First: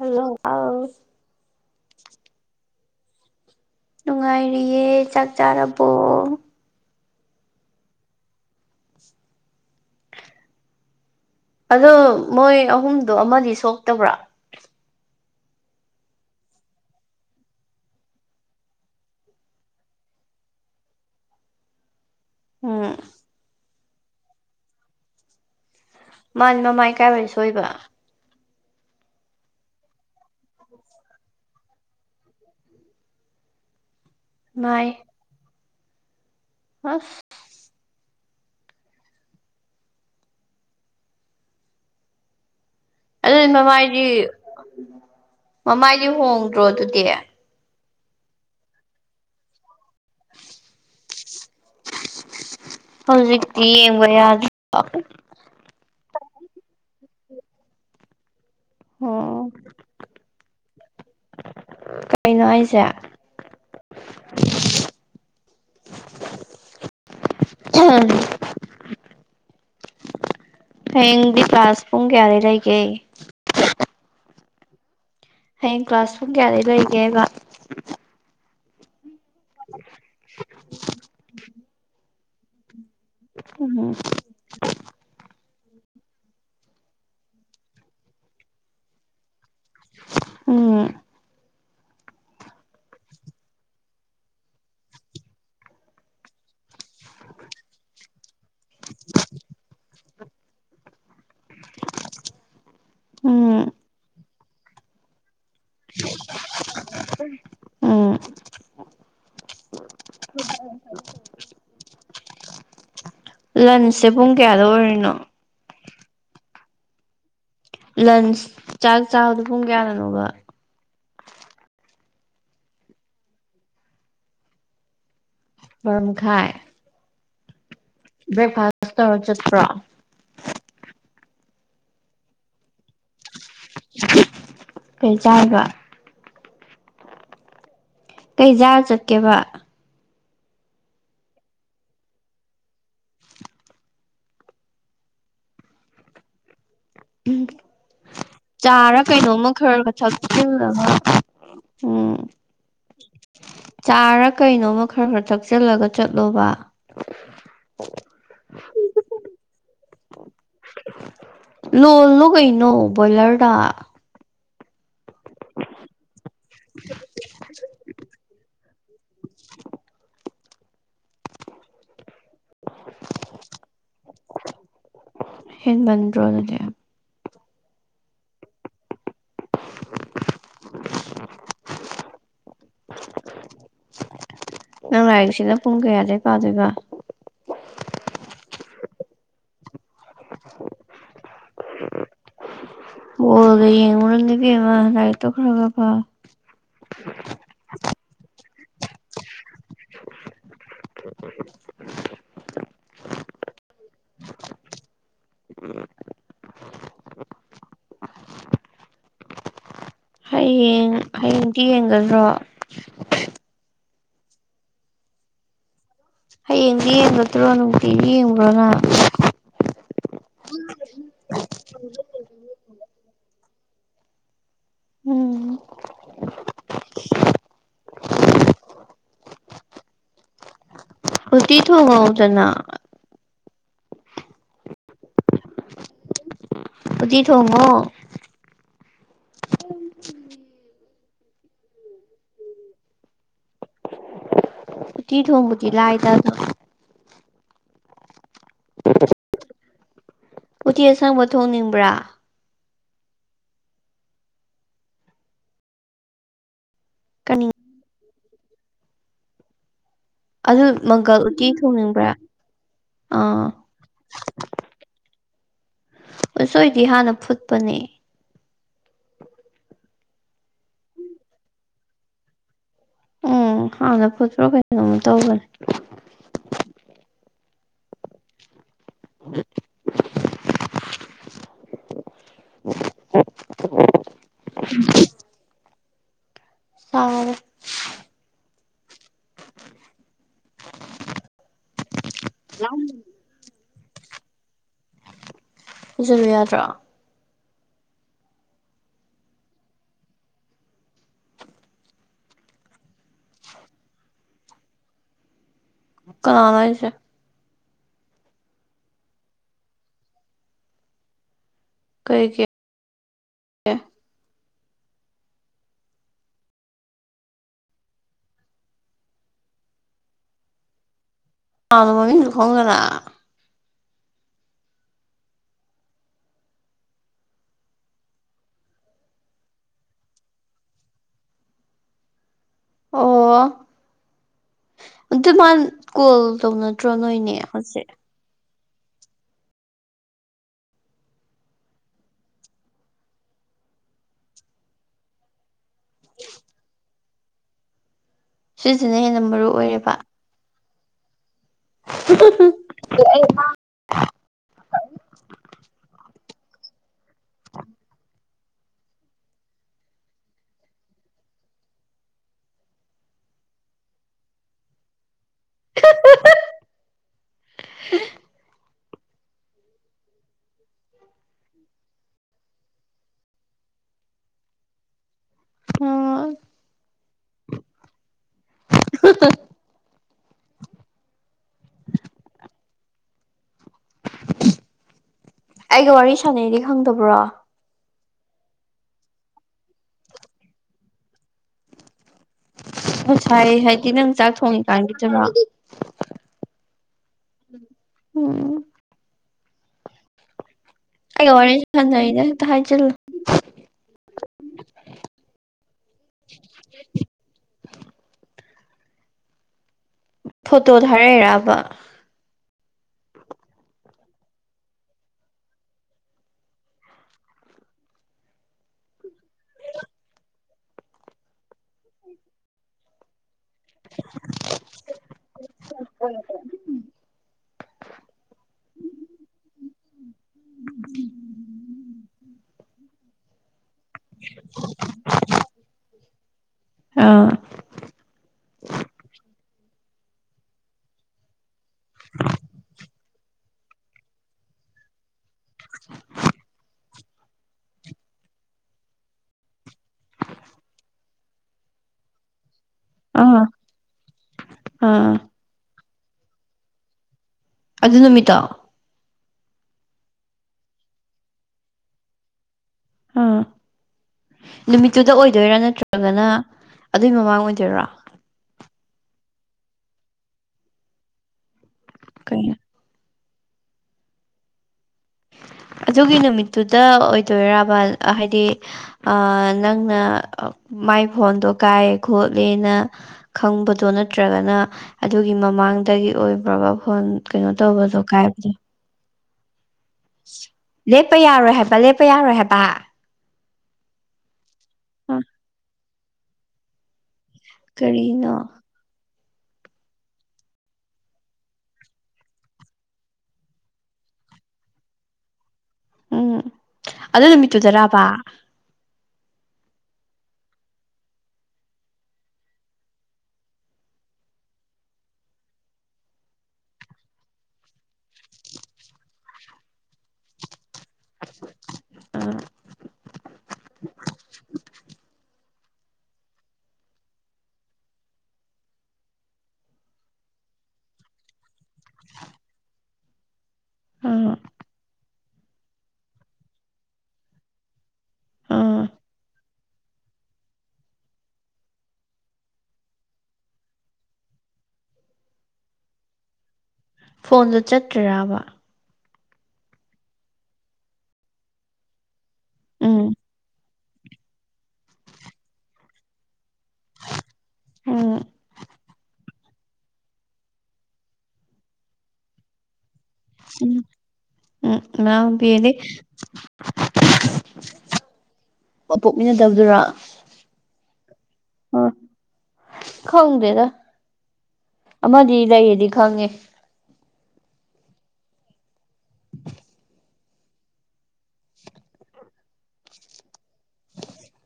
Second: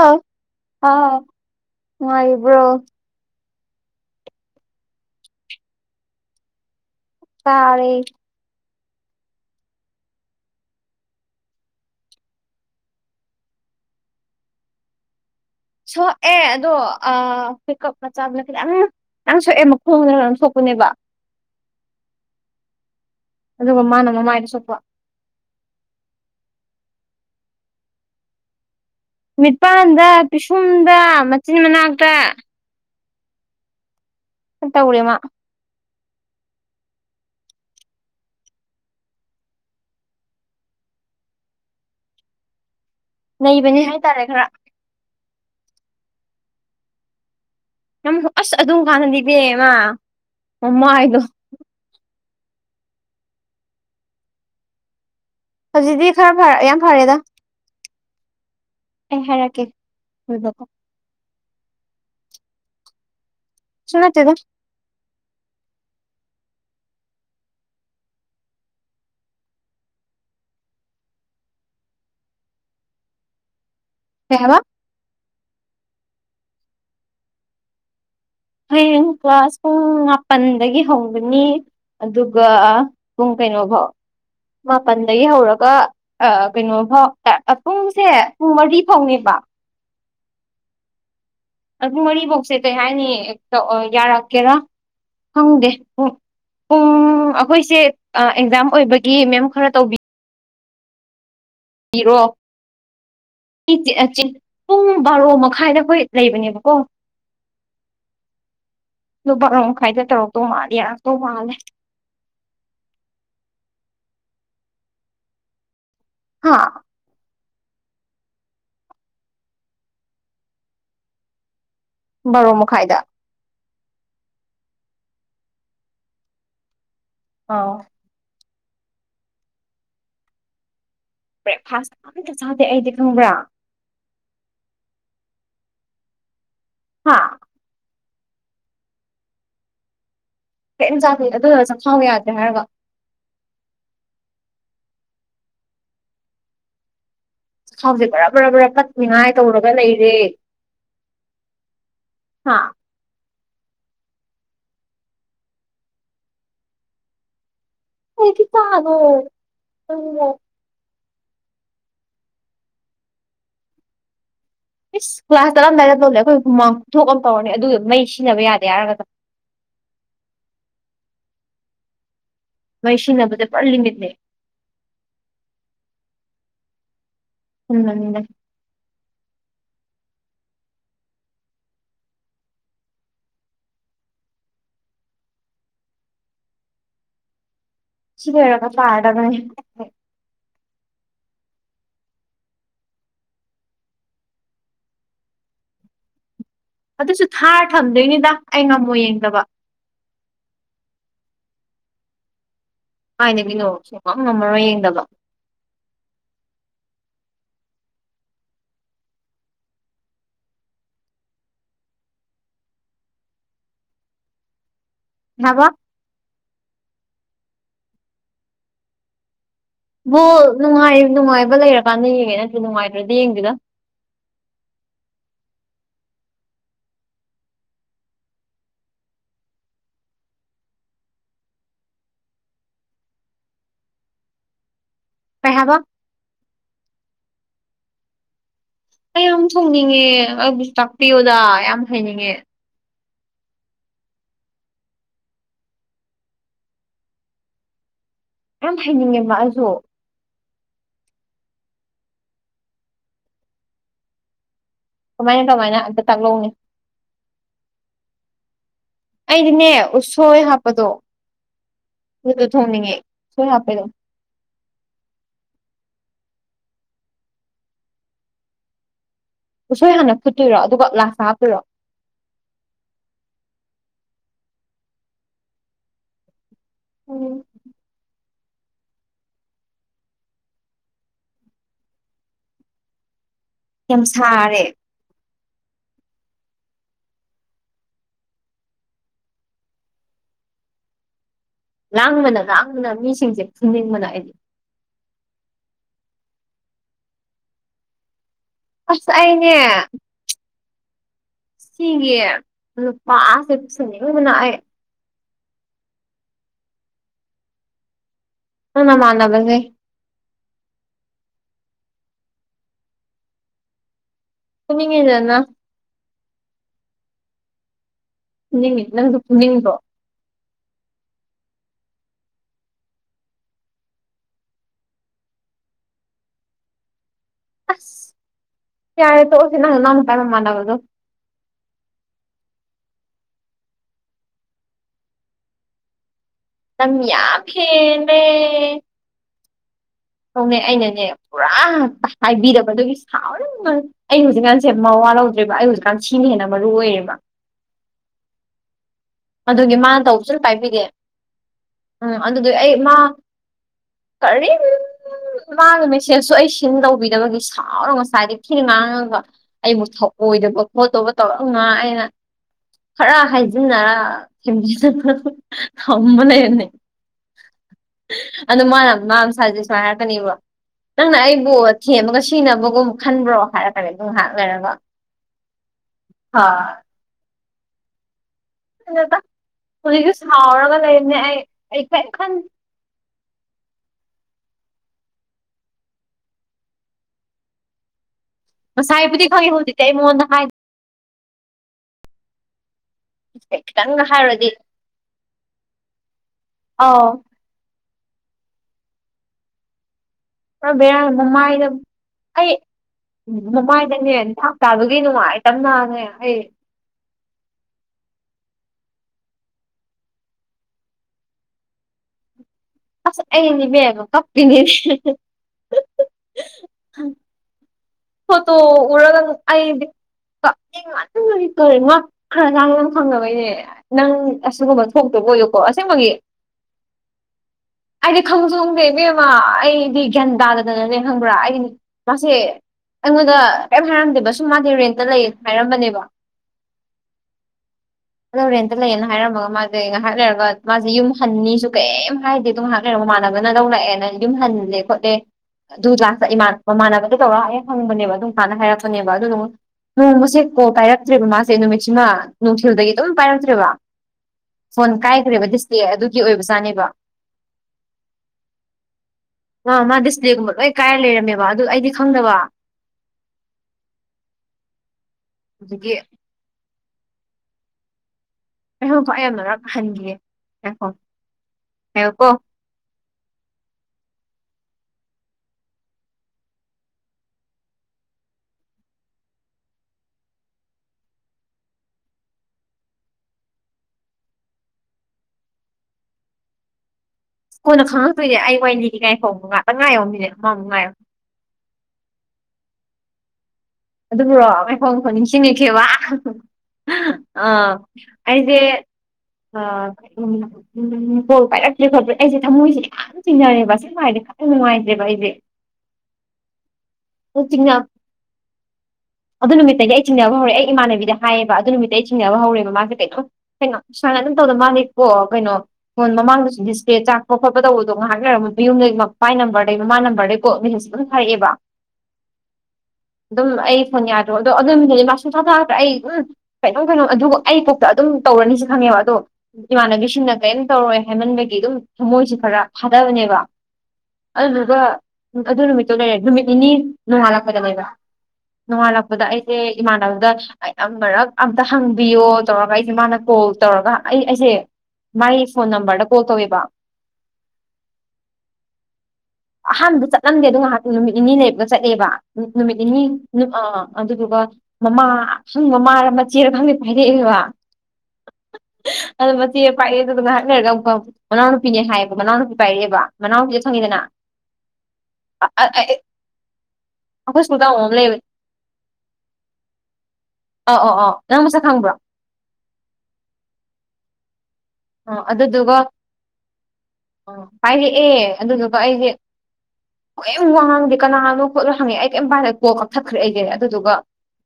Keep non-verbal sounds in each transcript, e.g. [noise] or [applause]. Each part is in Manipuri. ꯑ ꯑꯥꯎ ꯍ ꯉꯅꯨꯡꯉꯥꯏꯔꯤꯕ꯭ꯔꯣ [unintelligible] ꯅꯨꯡꯉꯥꯏꯔꯤꯌꯦ ꯆꯥꯛ ꯆꯥꯔꯕꯣ ꯇꯥꯔꯦ ꯑꯗꯣ ꯃꯣꯏ ꯑꯍꯨꯝꯗꯣ ꯑꯃꯗꯤ ꯁꯣꯛꯇꯕ꯭ꯔꯥ ꯁꯣꯛꯑꯦ ꯑꯗꯣ ꯄꯤꯀꯞ ꯃꯆꯥꯅ ꯈꯤꯇꯪ ꯁꯣꯛꯑꯦ ꯃꯈꯣꯡꯗꫪꯥ ꯀꯩꯅꯣꯝ ꯅꯦꯕ ꯎꯝ ꯑꯗꯨꯒ ꯃꯥꯅ ꯃꯃꯥꯏꯗ ꯁꯣꯛꯄ ꯃꯥꯗꯤ ꯃꯃꯥꯏ ꯀꯥꯏꯋꯥꯏꯗ ꯁꯣꯛꯢꯕ ꯅꯤꯠꯄꯥꯟꯗ ꯄꯤꯁꯨꯝꯗ ꯃꯆꯤꯟ ꯃꯅꯥꯛꯇ ꯃꯥꯏ ꯇꯧꯔꯩꯃ ꯑꯁ ꯑꯗꯨꯗꯤ ꯅꯩꯕꯅꯦ ꯃꯃꯥꯏꯗꯤ ꯍꯥꯏꯇꯥꯔꯦ ꯈꯥꯔ ꯃꯃꯥꯏꯗꯤ ꯍꯣꯡꯗ꯭ꯔꯣ ꯑꯗꯨꯗꯤ ꯌꯥꯝ ꯑꯁ ꯑꯗꯨ ꯀꯥꯟꯗꯗꯤ ꯢꯕꯦꯝꯃ ꯃꯃꯥꯢꯗꯣ꯫ ꯍꯧꯖꯤꯛꯇꯤ ꯌꯦꯡꯕ ꯌꯥꯗꯔꯦ ꯑꯗꯨꯗꯤ ꯈꯔ ꯐ ꯌꯥꯝ ꯐꯔꯦꯗ ꯑꯦ ꯍꯦꯔꯥ ꯑꯣ ꯀꯦ ꯍꯕꯀꯣ ꯀꯩꯅꯣ ꯍꯥꯏꯁꯦ ꯁꯅ ꯇꯦꯗ [inaudible] ꯍꯌꯦꯡꯗꯤ ꯀ꯭ꯂꯥꯁ ꯄꯨꯡ ꯀꯌꯥꯗ ꯂꯩꯒꯦ꯫ ꯀꯩ ꯍꯥꯢꯕ ꯍꯌꯦꯡ ꯀ꯭ꯂꯥꯁ ꯄꯨꯡ ꯀꯌꯥꯗꯒꯤ ꯂꯩꯒꯦꯕ ꯍꯌꯦꯡ ꯀ꯭ꯂꯥꯁ ꯄꯨꯡ ꯃꯥꯄꯜꯗꯒꯤ ꯍꯧꯒꯅꯤ ꯑꯗꯨꯒ ꯄꯨꯡ ꯀꯩꯅꯣꯐꯧ ꯎꯝ ꯃꯥꯄꯜꯗꯒꯤ ꯍꯧꯔꯛ ꯑ ꯑ ꯀꯩꯅꯣ ꯐꯥꯎ ꯄꯨꯡꯁꯦ ꯄꯨꯡ ꯃꯔꯤ ꯐꯥꯎꯅꯦꯕ꯫ ꯎꯝ ꯑꯗꯨꯨ ꯃꯔꯤꯐꯧꯁꯦ ꯀꯩ ꯍꯥꯏꯅꯤ ꯑ ꯌꯥꯔꯛꯀꯦꯔꯥ꯫ ꯈꯪꯗꯦ ꯄꯨꯡ ꯄꯨꯡ ꯑꯩꯈꯣꯏꯁꯦ ꯑꯦꯛꯖꯥꯝ ꯑꯣꯏꯕꯒꯤ ꯃꯦꯝ ꯈꯔ ꯇꯧꯕꯤ ꯐꯒꯤꯔꯣ ꯎꯝ ꯄꯨꯡ ꯕꯥꯔꯣ ꯍꯥꯏꯅ ꯑꯩꯈꯣꯏ ꯂꯩꯕꯅꯦꯕꯀꯣ ꯎꯝ ꯑꯗꯨ ꯕꯥꯔꯣ ꯃꯈꯥꯏꯗ ꯇꯧꯔꯛꯇꯧ ꯃꯥꯜꯂꯦ ꯌꯥꯔꯛꯇꯧ ꯃꯥꯜꯂꯦ ꯂꯟꯁꯁꯦ ꯄꯨꯡ ꯀꯌꯥꯗ ꯑꯣꯏꯔꯤꯅꯣ ꯍꯥ ꯂꯟꯁ ꯆꯥꯛ ꯆꯥꯕꯗꯣ ꯄꯨꯡ ꯀꯌꯥꯗꯅꯣꯕ ꯕꯥꯔꯣ ꯃꯈꯥꯏꯗ ꯕꯔꯣ ꯃꯈꯥꯏ ꯑꯥꯎ ꯕ꯭ꯔꯦꯛꯐꯥꯁ ꯇꯧꯔ ꯆꯠꯄ꯭ꯔꯣ ꯕ꯭ꯔꯦꯛꯐꯥꯁ ꯑꯃꯇ ꯆꯥꯗꯦ ꯑꯩꯗꯤ ꯈꯪꯕ꯭ꯔꯥ ꯀꯩ ꯆꯥꯢꯕ ꯍꯥꯥ ꯀꯩꯖꯥꯔ ꯆꯠꯀꯦꯕ ꯀ ꯆꯥꯅꯤ ꯑꯗꯨꯗꯨ ꯆꯪꯈꯥꯎꯕ ꯌꯥꯗꯦ ꯍꯥꯏꯔꯒ ꯎꯝ ꯆꯥꯛꯈꯥꯎꯁꯦ ꯕꯔꯥ ꯕꯔꯥ ꯕꯔꯥ ꯆꯥꯔ ꯄꯠꯅꯤꯡꯉꯥꯏ ꯀꯩꯅꯣꯝꯃ ꯇꯧꯔꯒ ꯈꯔꯒ ꯂꯩꯔꯦ ꯊꯛꯜꯂꯒ ꯎꯝ ꯍꯥ ꯆꯥꯔ ꯀꯩꯅꯣꯝꯃ ꯈꯔ ꯈꯔ ꯊꯛꯆꯜꯂꯒ ꯆꯠꯂꯣꯕ ꯑꯩꯒꯤ ꯀꯥꯗ ꯎ ꯂꯣꯜꯂꯣ ꯀꯩꯅꯣ ꯕꯣꯏꯂꯔꯗ ꯏꯁ ꯀ꯭ꯂꯥꯁ ꯆꯠꯂꯝꯗꯥꯏꯗ ꯇꯧꯔꯦ ꯑꯩꯈꯣꯏ ꯍꯨꯃꯥꯡ ꯄꯨꯊꯣꯛꯑ ꯑꯃ ꯇꯧꯔꯅꯤ ꯑꯗꯨ ꯃꯩ ꯁꯤꯖꯤꯟꯅꯕ ꯌꯥꯗꯦ ꯍꯥꯏꯔꯒꯗ [unintelligible] ꯃꯩꯁꯤꯅꯕꯗ ꯄꯨꯔꯥ ꯂꯤꯃꯤꯠꯅꯦ [unintelligible] ꯎꯝ ꯎꯦ [unintelligible] ꯅꯪ ꯂꯥꯏꯛꯁꯤꯅ ꯄꯨꯡ ꯀꯌꯥꯗ ꯀꯥꯗꯣꯏꯒ ꯁꯤꯔꯒ ꯄꯥꯒꯅꯤ [unintelligible] ꯑꯣ ꯑꯗꯨ ꯌꯦ ꯎꯔꯀꯃ ꯂꯥꯏ ꯇꯣ ꯀ꯭ꯔꯒ ꯄ ꯑꯗꯨꯁꯨ ꯊꯥꯔ ꯊꯝꯗꯣꯏꯅꯤꯗ ꯑꯩ ꯉꯝꯃꯣ ꯌꯦꯡꯗꯕ ꯊ ꯊꯥꯏꯅꯕꯤꯅꯣꯁꯦꯀꯣ ꯉꯝꯃꯔꯣ ꯌꯦꯡꯗꯕ ꯎꯝ ꯍꯌꯦꯡ ꯍꯌꯦꯡꯗꯤ ꯌꯦꯡꯒꯗ꯭ꯔꯣ ꯌꯥꯕ ꯍꯌꯦꯡꯗꯤ ꯌꯦꯡꯒꯗ꯭ꯔꯣ ꯅꯨꯡꯇꯤꯒꯤ ꯌꯦꯡꯕ꯭ꯔꯣꯅ ꯕꯣ ꯅꯨꯡꯉꯥꯏ ꯅꯨꯡꯉꯥꯏꯕ ꯂꯩꯔꯀꯥꯟꯗ ꯌꯦꯡꯉꯦ ꯅꯠꯇ ꯅꯨꯡꯉꯥꯏꯇ꯭ꯔꯗꯤ ꯌꯦꯡꯗꯗ ꯎꯝ ꯍꯧꯇꯤ ꯊꯉꯗꯅ ꯄꯩꯍꯕ ꯗꯤ ꯊꯉ ꯑꯩ ꯌꯥꯝ ꯊꯣꯡꯅꯤꯡꯉꯦ ꯑꯩꯕꯨꯁꯨ ꯇꯥꯛꯄꯤꯌꯨꯗ ꯌꯥꯝ ꯍꯩꯅꯤꯡꯉꯦ ꯆꯤ ꯊ ꯍꯣꯡꯗꯤꯂ ꯍꯥꯏ ꯑꯗꯨ ꯌꯥꯝ ꯍꯥꯏꯅꯤꯡꯉꯦ ꯃꯥ ꯑꯁꯨ ꯎꯇꯤ ꯑꯁꯪꯕ ꯊꯣꯡꯅꯤꯡꯕ꯭ꯔꯥ ꯀꯃꯥꯏꯅ ꯀꯃꯥꯏꯅ ꯑꯝꯇ ꯇꯥꯛꯍꯧꯅꯤ ꯀꯅꯤ ꯑꯩꯗꯤꯅꯦ ꯎꯁꯣꯏ ꯑꯗꯨ ꯍꯥꯞꯄꯗꯣ ꯃꯪꯒꯜ ꯎꯇꯤ ꯊꯣꯡꯅꯤꯡꯕ꯭ꯔꯥ ꯎꯁꯣꯏꯗꯣ ꯊꯣꯡꯅꯤꯡꯉꯦ ꯑꯥ ꯎꯁꯣꯏ ꯍꯥꯞꯄꯩꯗꯣ ꯎꯁꯣꯏꯗꯤ ꯍꯥꯟꯅ ꯐꯨꯠꯄꯅꯦ ꯎꯠꯁꯣꯏ ꯍꯥꯟꯅ ꯐꯨꯠꯇꯣꯏꯔꯣ ꯑꯗꯨꯒ ꯂꯥꯁ ꯍꯥꯞꯄꯤꯔꯣ ꯎꯝ ꯍꯥꯟꯅ ꯐꯣꯠꯇ꯭ꯔꯣ ꯀꯩꯅꯣꯃꯨ ꯇꯧꯕꯅꯤ ꯎꯝ [unintelligible] ꯌꯥꯝ ꯁꯥꯔꯦ ꯆꯥꯎꯔ ꯉꯥꯡꯕꯅ ꯉꯥꯡꯕꯅ ꯃꯤꯁꯤꯡꯁꯦ ꯐꯨꯅꯤꯡꯕꯅ ꯑꯩꯗꯤ ꯖꯂꯨ ꯌꯥꯗ꯭ꯔꯣ ꯑꯁ ꯑꯩꯅꯦ ꯁꯤꯒꯤ ꯅꯨꯨꯄꯥꯁꯦ ꯄꯨꯁꯟꯅꯤꯡꯅ ꯑꯩ ꯀꯥꯂꯏꯁ ꯑꯅ ꯃꯥ ꯅꯕꯒꯦ ꯀꯩ ꯀꯌꯥ ꯀꯃꯤꯉꯖꯅꯥ ꯅꯤꯡꯉ ꯅꯪꯁꯨ ꯄꯨꯅꯤꯡꯕꯣ ꯑꯗꯨ ꯃꯃꯤꯀꯒꯗ ꯑꯁ ꯌꯥꯔꯦ ꯇꯁꯤ ꯅꯪ ꯅꯃꯨ ꯀꯥꯏꯔ ꯃꯥꯗꯕꯗꯣ ꯑꯣ ꯑꯗꯤ ꯃꯥꯥꯟ ꯀꯣꯜ ꯇꯧꯅꯗ꯭ꯔꯣ ꯅꯌꯥ ꯅꯣꯏꯅꯦ ꯍꯧꯖꯤꯛ ꯈꯦꯅꯦꯦ ꯧꯅꯦ ꯑꯩꯅꯅꯦ ꯄꯨꯔꯥ ꯍꯥꯏꯕꯤꯗꯕ ꯑꯗꯨꯒꯤ ꯁꯥꯎꯔ ꯑꯩ ꯍꯧꯖꯤꯛꯀꯥꯟꯁꯦ ꯂꯧꯗ꯭ꯔꯦꯕ ꯑꯩ ꯍꯧꯖꯤꯛꯀꯥꯟ ꯁꯤꯅ ꯍꯦꯟꯅ ꯃꯔꯨ ꯑꯣꯏꯌꯦꯦꯕ [unintelligible] ꯍꯦꯟꯅ ꯃꯔꯨ ꯑꯗꯨꯒꯤ ꯑꯣꯏꯔꯦꯕ ꯃꯥꯅ ꯇꯧꯕꯁꯨ ꯑꯗꯨ ꯄꯥꯏꯕꯤꯒꯦ ꯎꯝ ꯑꯗꯨꯗꯤ ꯑꯩ ꯃꯥ ꯀꯔꯤ ꯃꯥ ꯅꯨꯃꯤꯠ ꯁꯦꯁꯨ ꯑꯩ ꯁꯤꯟ ꯇꯧꯕꯤꯗꯕꯒꯤ ꯁꯥꯎꯔ ꯉꯁꯥꯏꯗꯤ ꯈꯤꯠ ꯉꯥꯡꯉꯒ ꯑꯩꯕꯨ ꯊꯛꯑꯣꯏꯗꯕ ꯈꯣꯠꯇꯕ ꯇꯧꯔꯛ ꯑꯩꯅ ꯈꯔ ꯍꯥꯏꯖꯤꯟꯅꯔ ꯑꯃꯝꯕ ꯂꯩꯔꯅꯤ ꯑꯗ ꯃꯥꯅ ꯃꯥꯝ ꯁꯥꯖ ꯁ ꯍꯥꯏꯛꯇꯅꯤꯕ ꯅꯪꯅ ꯑꯩꯕꯨ ꯊꯦꯝꯃꯒ ꯁꯤꯅꯕꯒꯨꯝ ꯈꯟꯕ꯭ꯔꯣ ꯍꯥꯏꯔꯛꯀꯅꯤ ꯑꯗꯨꯝ ꯉꯥꯏꯍꯥꯛ ꯂꯩꯔꯒ ꯑꯥ ꯍꯧꯖꯤꯛꯁꯨ ꯁꯥꯎꯔꯒ ꯂꯩꯕꯅꯦ ꯑꯩ ꯑꯩ ꯈꯟ ꯑꯩꯒ ꯋꯥꯔꯤ ꯁꯥꯟꯅꯩꯗꯤ ꯈꯪꯗꯕ꯭ꯔꯣ ꯁꯥꯏꯕꯨꯨꯗꯤ ꯈꯔꯤ ꯍꯧꯗꯤ ꯇ ꯃꯣꯟ ꯍꯥꯏ ꯉꯁꯥꯏ ꯍꯥꯏꯗꯤ ꯈꯤꯇꯪꯒ ꯅꯪ ꯆꯥꯛ ꯍꯥꯏꯔꯨꯔꯗꯤ ꯊꯣꯡꯉꯤꯀꯥꯟꯒꯤꯗꯔꯣ ꯑ ꯎꯝ ꯕ ꯑꯩꯒ ꯃꯃ ꯋꯥꯔꯤ ꯍꯥꯏꯗ ꯁꯥꯟꯅꯔꯤꯅꯦ ꯍꯦꯛꯇ ꯑꯩ ꯍꯥꯏꯖꯤꯜꯂꯨ ꯎ ꯃꯃꯥꯏꯗꯅꯦ ꯊꯥꯛ ꯆꯥꯕꯒꯤ ꯅꯨꯡꯉꯥꯏ ꯇꯞꯅꯅꯦ ꯑꯩ [unintelligible] ꯐꯣꯇꯣ ꯊꯔꯦꯔꯕ ꯑꯁ ꯑꯅꯤ ꯒ ꯀꯞꯄꯤꯅꯤ ꯍ ꯇꯣ ꯎꯔꯒ ꯑ ꯀꯛ ꯉꯥꯛ ꯇꯧꯔꯦ ꯉꯥꯛ ꯈ꯭ꯔ ꯉꯥꯡꯅꯝ ꯐꯪꯅꯕꯩꯅꯦ ꯅꯪ ꯑꯁꯤꯒꯨꯝꯕ ꯊꯣꯛꯇꯕ ꯑꯣꯏꯌꯨꯀꯣ ꯑꯁꯦꯡꯕꯒꯤ ꯍꯥꯏꯗꯤ ꯈꯪꯁꯨ ꯈꯪꯗꯦ ꯏꯕꯦꯝꯃ ꯑꯩꯗꯤ ꯒ꯭ꯌꯥꯟ ꯇꯥꯗꯗꯅꯅꯦ ꯈꯪꯕ꯭ꯔꯥ ꯑꯩ ꯃꯥꯁꯦ ꯑꯩꯉꯣꯟꯗ ꯀꯔꯤꯝ ꯍꯥꯏꯔꯝꯗꯦꯕ ꯁꯨꯝ ꯃꯥꯗꯦ ꯔꯦꯟꯇ ꯂꯩꯌꯦ ꯍꯥꯏꯔꯝꯕꯅꯦꯕ ꯑꯥ ꯑꯗꯣ ꯔꯦꯟꯇ ꯂꯩꯌꯦꯅ ꯍꯥꯏꯔꯝꯃꯒ ꯃꯥꯁꯦ ꯉꯥꯏꯍꯥꯛ ꯂꯩꯔꯒ ꯃꯥꯁꯦ ꯌꯨꯝ ꯍꯟꯅꯤ ꯁ ꯀꯦꯝ ꯍꯥꯏꯗꯤꯦ ꯑꯗꯨꯝ ꯍꯥꯏꯥꯛ ꯂꯩꯔꯝ ꯃꯥꯟꯅꯕ ꯅ ꯂꯧꯔꯛꯑꯦꯅ ꯌꯨꯝ ꯍꯜꯂꯦ ꯈꯣꯠꯂꯦ ꯑꯗꯨ ꯂꯥꯁ ꯃꯃꯥꯟꯅꯕꯗ ꯇꯧꯔꯛꯑꯦ ꯐꯪꯕꯅꯦꯕ ꯑꯗꯨꯝ ꯀꯥꯟꯅ ꯍꯥꯏꯔꯛꯄꯅꯦꯕ ꯑꯗꯨꯗꯨ ꯅꯣꯡꯃꯁꯦ ꯀꯣ ꯀꯥꯏꯔꯛꯇ꯭ꯔꯦꯕ ꯃꯥꯁꯦ ꯅꯨꯃꯤꯠꯁꯤꯃ ꯊꯤꯜꯗꯒꯤ ꯑꯗꯨꯝ ꯑꯥ ꯄꯥꯏꯔꯛꯇ꯭ꯔꯦꯕ ꯐꯣꯟ ꯑꯥ ꯀꯥꯏꯈ꯭ꯔꯦꯕ ꯗꯤꯁꯄ꯭ꯂꯦ ꯑꯗꯨꯒꯤ ꯑꯣꯏꯕꯖꯥꯅꯦꯕ ꯑꯗꯨ ꯅꯨꯃꯤꯠꯇ ꯑ ꯃꯥ ꯗꯤꯁꯄ꯭ꯂꯦꯒꯨꯝꯕ ꯂꯣꯏ ꯀꯥꯏꯔ ꯂꯩꯔꯝꯃꯦꯕ ꯑꯗꯨ ꯑꯩꯗꯤ ꯈꯪꯗꯕ ꯑꯥ ꯅꯨꯃꯤꯠꯇꯨꯗ ꯑꯣꯏꯗꯣꯏꯔꯥ ꯑꯗꯨꯒꯤ ꯅꯠꯇ꯭ꯔꯒꯅ ꯑꯗꯨꯏ ꯃꯃꯥꯡ ꯑꯣꯏꯗꯣꯏꯔꯣ ꯑꯩꯍꯣꯀ ꯌꯥꯝꯅꯔꯞ ꯍꯟꯈꯤꯌꯦ ꯑꯩꯍꯣ ꯍꯡ ꯀꯣ ꯀꯩꯅꯣ [unintelligible] ꯑꯗꯨꯒꯤ ꯅꯨꯃꯤꯠꯇꯨꯗ ꯑꯣꯏꯗꯣꯏꯕ ꯍꯥꯏꯗꯤ ꯅꯪꯅ ꯃꯥꯏ ꯐꯣꯟꯗꯣ ꯀꯥꯏꯑꯦ ꯈꯣꯠꯂꯦꯅ ꯈꯪꯕꯗꯣ ꯅꯠꯇ꯭ꯔꯒꯅ ꯑꯗꯨꯒꯤ ꯃꯃꯥꯡ ꯒꯤ ꯑꯣꯏꯕ꯭ꯔꯒ ꯐꯣꯟ ꯀꯩꯅꯣ ꯀꯣꯟꯅ ꯇꯧꯕꯗꯣ ꯈꯪꯉꯛꯇꯣꯏꯅꯦ ꯀꯥꯏꯕꯗꯣ ꯑꯩ ꯋꯥꯔꯤ ꯂꯤꯔꯤ ꯉꯥꯏꯈꯣ ꯉꯥꯛꯇꯪ ꯉꯥꯏꯌꯣ ꯃꯤꯅꯤꯠ ꯑꯃꯃꯨꯛ ꯉꯥꯏꯌꯣ ꯂꯦꯞꯄ ꯌꯥꯔꯣꯏ ꯍꯥꯏꯕ ꯂꯦꯞꯄ ꯌꯥꯔꯣꯏ ꯍꯥꯏꯕ ꯑꯗꯨꯕꯨꯔꯣ ꯑꯩꯈꯣꯡ ꯐꯣꯟ ꯑ ꯅꯤꯡꯁꯤꯡꯉꯈꯤꯕꯕ ꯑꯥ ꯀꯔꯤꯅꯣ ꯑꯩꯁꯦ ꯎ ꯎꯝ ꯀꯣꯜ ꯄꯥꯏꯔꯛꯇ꯭ꯔꯦ ꯈꯣꯠꯄ꯭ꯔꯦ ꯑꯩꯁꯦ ꯊꯃꯣꯏꯁꯦ ꯌꯥꯝ ꯆꯤꯡꯅꯔꯦꯕ ꯁꯤ ꯁꯨꯃꯥꯏꯅ ꯅꯨꯡꯉꯥꯏꯗꯦꯕꯏꯗꯦ ꯎꯝ ꯑꯗꯨ ꯆꯤꯡꯅ ꯅꯨꯃꯤꯠꯇꯨꯗꯔꯥꯕ ꯑꯗꯨ ꯅꯨꯃꯤꯠꯇꯗꯤ ꯑꯩ ꯆꯤꯡꯅꯕ ꯍꯧꯔꯑꯦ ꯑꯩ ꯏꯃꯥꯟꯅꯕꯤꯗ ꯍꯥꯏꯌꯦꯕ ꯑꯗꯨ ꯅꯨꯃꯤꯠꯇ ꯑꯩ ꯆꯤꯡꯅꯕ ꯍꯧꯔꯛꯦꯕ ꯃꯥꯁꯦ ꯀꯩꯅꯣꯝ ꯀꯩꯅꯣ ꯁꯨꯃꯥꯏꯅ ꯑꯗꯨꯝ ꯇꯧꯗ ꯃꯥꯜꯂꯤꯀꯣ ꯀꯩꯅꯣ ꯐꯣꯟ ꯃꯃꯥꯡꯗꯁꯨ ꯗꯤꯁꯄ꯭ꯂꯦ ꯆꯥꯛꯄ ꯈꯣꯠꯄ ꯇꯧꯕꯗꯣ ꯉꯥꯏꯍꯥꯛ ꯂꯩꯔꯝꯝꯕꯁꯨ ꯌꯨꯝ ꯄꯥꯏ ꯅꯝꯕꯔꯗꯩ ꯃꯃꯥ ꯅꯝꯕꯔꯗꯩꯀꯣ ꯃꯦꯁꯦꯁꯦ ꯑꯗꯨꯝ ꯍꯥꯏꯔꯛꯑꯦꯕ ꯑ ꯑꯗꯨꯝ ꯑꯩ ꯐꯣꯟ ꯌꯥꯗ꯭ꯔꯣ ꯑꯗꯣ ꯑꯗꯨꯝꯗꯤ ꯃꯥꯁꯨ ꯊꯥꯊꯥꯛꯇ꯭ꯔꯥ ꯑꯩ ꯑꯗꯨꯝ ꯀꯩꯅꯣꯝ ꯀꯩꯅꯣꯝ ꯑꯗꯨ ꯑꯩ ꯀꯣꯛꯇ ꯑꯗꯨꯝ ꯇꯧꯔꯅꯤꯁꯨ ꯈꯪꯉꯦꯕ ꯑꯗꯣ ꯏꯃꯥꯟꯅꯕꯤꯁꯤꯡꯅ ꯀꯔꯤꯝꯇ ꯇꯧꯔꯣꯏ ꯍꯥꯏꯃꯟꯕꯒꯤ ꯑꯗꯨꯝ ꯊꯝꯃꯣꯏꯁ ꯈꯔ ꯊꯥꯗꯕꯅꯦꯕ ꯎꯝ ꯑꯗꯨꯗꯨꯒ ꯑꯗꯨ ꯅꯨꯃꯤꯠꯇꯨ ꯂꯩꯔꯦ ꯅꯨꯃꯤꯠ ꯅꯤꯅꯤ ꯅꯣꯡꯉꯥꯜꯂꯛꯄꯗ ꯂꯩꯕ꯭ꯔꯥ ꯎꯝ ꯅꯣꯡꯉꯥꯜꯂꯛꯄꯗ ꯑꯩꯁꯦ ꯏꯃꯥꯟꯅꯕꯗ ꯑꯩ ꯑꯃ ꯃꯔꯛ ꯑꯝꯇ ꯍꯪꯕꯤꯌꯣ ꯇꯧꯔꯒ ꯑꯩꯁꯦ ꯃꯥꯅ ꯀꯣꯜ ꯇꯧꯔꯒ ꯑꯩ ꯑꯩꯁꯦ ꯃꯥꯏ ꯐꯣꯟ ꯅꯝꯕꯔꯗ ꯀꯣꯜ ꯇꯧꯋꯦꯕ ꯐꯣꯟꯗꯨ ꯆꯠꯇ꯭ꯔꯕ ꯑꯍꯥꯟꯕꯗ ꯆꯠꯂꯝꯗꯦ ꯑꯗꯨꯗꯣ ꯉꯥꯏꯍꯥꯛꯇ ꯅꯨꯃꯤꯠ ꯅꯤꯅꯤ ꯂꯩꯔꯨꯒ ꯆꯠꯂꯦꯕ ꯅꯨꯃꯤꯠ ꯅꯤꯅꯤ ꯎꯝ ꯑꯥ ꯑꯗꯨꯗꯨꯒ ꯃꯃꯥ ꯈꯪ ꯃꯃꯥꯔ ꯃꯆꯦꯔ ꯈꯪꯗꯦ ꯐꯥꯏꯔꯛꯑꯦꯕ ꯎꯝ ꯑꯗꯣ ꯃꯆꯦ ꯄꯥꯏꯛꯑꯦ ꯑꯗꯨꯒ ꯍꯥꯏꯞꯅꯔꯒ ꯑꯃꯨꯛ ꯃꯅꯥꯎꯅꯨꯄꯤꯅꯦ ꯍꯥꯏꯌꯦꯕ ꯃꯅꯥꯎꯅ ꯅꯨꯄꯤ ꯄꯥꯏꯔꯛꯑꯦꯕ ꯃꯅꯥꯎꯁꯦ ꯎꯝ ꯐꯪꯉꯤꯗꯅ ꯎꯝ ꯏꯅꯥꯎꯄꯤ ꯑꯗꯩ ꯑꯩꯈꯣꯏ ꯁꯗꯥꯡ ꯑꯃ ꯂꯩꯕꯅꯦ ꯄꯣꯛꯃꯤꯅꯗꯕꯗꯨꯔꯥ ꯑꯧ ꯑꯧ ꯑꯧ ꯅꯪ ꯃꯁꯛ ꯍ ꯈꯪꯕ꯭ꯔꯣ ꯈꯥꯎꯗꯦꯗ ꯑꯣ ꯑꯗꯨꯗꯨꯒ ꯑ ꯍꯥꯏꯥꯏꯔꯛꯑꯦ ꯑꯗꯨꯗꯨꯒ ꯑꯩꯁꯦ ꯀ ꯋꯥꯉꯥꯡꯗꯦ ꯀꯅꯥꯒꯅꯣ ꯈꯣꯠꯂꯣ ꯍꯪꯉꯦ ꯑꯩ ꯀꯩꯝ ꯄꯥꯏꯅ ꯀꯣꯜ ꯀꯛꯊꯠꯈ꯭ꯔꯦ ꯑꯩꯁꯦ ꯑꯗꯨꯗꯨꯒ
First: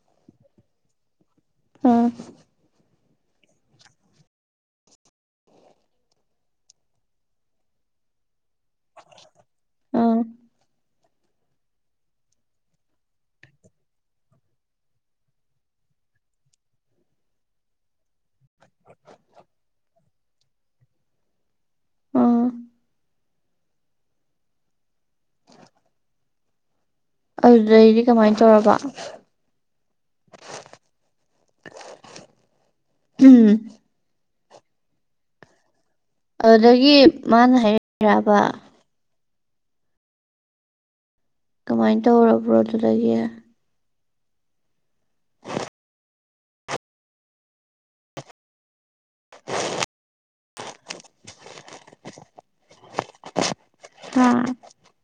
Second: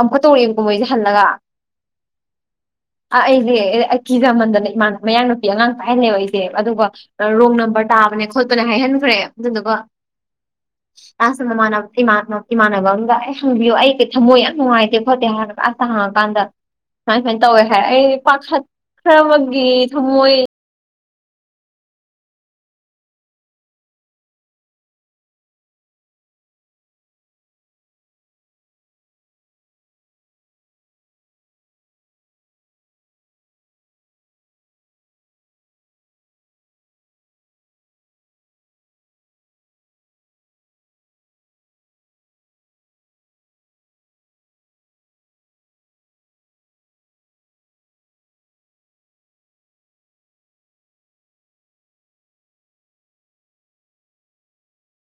ꯑꯃꯨꯛꯀ ꯇꯧꯔꯦꯕꯀꯨꯝ ꯃꯩꯁꯦ ꯍꯜꯂꯒ ꯑꯥ ꯑ ꯏꯗꯤꯦ ꯀꯤꯖ ꯃꯟꯗꯅꯤ ꯃꯥ ꯃꯌꯥꯡ ꯅꯨꯄꯤ ꯑꯉꯥꯡ ꯄꯥꯏꯍꯜꯂꯦꯕ ꯑꯩꯁꯦ ꯑꯗꯨꯒ ꯔꯣꯡ ꯅꯝꯕꯔ ꯇꯥꯕꯅꯦ ꯈꯣꯠꯄꯅ ꯍꯥꯏꯍꯟꯈ꯭ꯔꯦ ꯑꯗꯨꯗꯨꯀꯣ ꯎꯝ ꯑꯁꯃꯥꯟ ꯏꯃꯥꯟꯅꯕ ꯑꯝꯒ ꯑꯩ ꯍꯪꯕꯤꯌꯨ ꯑꯩ ꯀꯩ ꯊꯃꯣꯏ ꯌꯥꯝ ꯅꯨꯡꯉꯥꯏꯇꯦ ꯈꯣꯠꯇꯦ ꯑ ꯀꯥꯟꯗ ꯁꯨꯃꯥꯏ ꯁꯨꯃꯥꯏꯅ ꯇꯧꯋꯦ ꯍꯥꯏ ꯑꯩ ꯄꯥꯈꯠꯈ꯭ꯔꯕꯒꯤ ꯊꯝꯃꯣꯏ ꯎꯝ ꯑꯗꯨꯗꯩꯗꯤ ꯀꯃꯥꯏꯅ ꯇꯧꯔꯕ ꯎꯝ ꯑꯗꯨꯗꯒꯤ ꯃꯥꯅ ꯍꯥꯏꯔꯕ ꯀꯃꯥꯏꯅ ꯇꯧꯔꯕ꯭ꯔꯣ ꯑꯗꯨꯗꯒꯤ [inaudible] ꯍꯥ